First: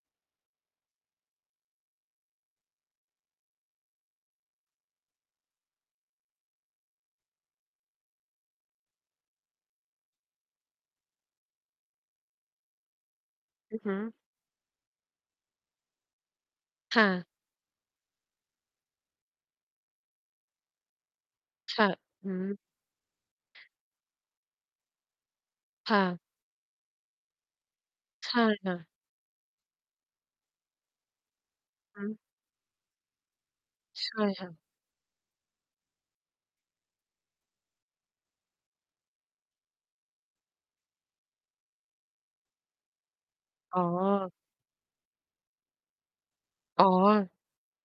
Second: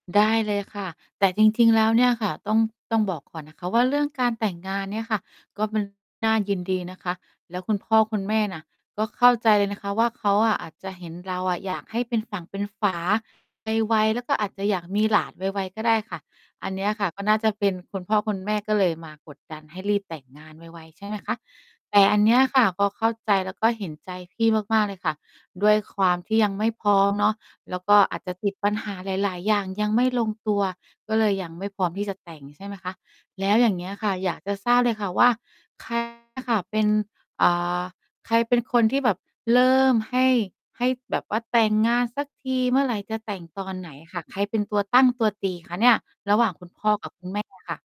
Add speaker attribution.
Speaker 1: ได้เลยค่ะ แต่จริง ๆ แล้วเนี่ยค่ะ ต้อง ต้องบอกก่อนนะคะว่า เรื่องการแต่งงานเนี่ยค่ะ ก็ เป็น น่ายินดีนะคะ แล้วคุณพ่อคุณแม่น่ะ ก็เข้าใจเลยนะคะว่า เขาอะอาจจะเห็นเราอะอยากให้เป็นฝั่งเป็นฝา
Speaker 2: อือฮ
Speaker 1: ไว
Speaker 2: ึ
Speaker 1: ๆ แล้วก็อาจจะอยากมีหลานไว ๆ ก็ได้ค่ะ อันเนี้ย
Speaker 2: ค
Speaker 1: ค
Speaker 2: ่
Speaker 1: ่ะ ก
Speaker 2: ะ
Speaker 1: ็น่าจะเป็น คุณพ่อคุณแม่ก็เลยมากดดันให้รีบแต่งงานไว ๆ ใช่ไหมคะ?
Speaker 2: ค่ะ
Speaker 1: แต่อัน
Speaker 2: อ
Speaker 1: เ
Speaker 2: ื
Speaker 1: นี้ย
Speaker 2: ม
Speaker 1: ค่ะ ก็เข้าใจแล้วก็เห็นใจพี่มาก ๆ เลยค่ะ ด้วย
Speaker 2: ค
Speaker 1: ค
Speaker 2: ่
Speaker 1: วา
Speaker 2: ะ
Speaker 1: มที่ยังไม่พร้อม เนาะ แล้วก็อาจ
Speaker 2: ใช
Speaker 1: จะ
Speaker 2: ่
Speaker 1: ติด
Speaker 2: ค
Speaker 1: ปั
Speaker 2: ่
Speaker 1: ญ
Speaker 2: ะ
Speaker 1: หาหลาย ๆ อย่างยังไม่ลงตัว ก็เลยยังไม่พร้อม
Speaker 2: อื
Speaker 1: ที่
Speaker 2: ม
Speaker 1: จะแต่ง ใช่ไหมคะ? แล้วอย่างเงี้ยค
Speaker 2: ใช
Speaker 1: ่ะ
Speaker 2: ่
Speaker 1: อยาก
Speaker 2: ค่
Speaker 1: จ
Speaker 2: ะ
Speaker 1: ะทราบเลยค่ะว่า ใครเนี่ย ค่ะ เป็น อ่า ใครเป็นคนที่แบบเริ่มให้ ให้แบบว่าแต่งงานสักที เมื่อไรจะแต่ง ตอน
Speaker 2: อ๋อ
Speaker 1: ไหนอะค่ะ ใครเป็นตัวตั้งตัวตีคะเนี่ย ระหว่างคุณพ
Speaker 2: อ๋
Speaker 1: ่อกับคุณ
Speaker 2: อ
Speaker 1: แม่อะ ค่ะ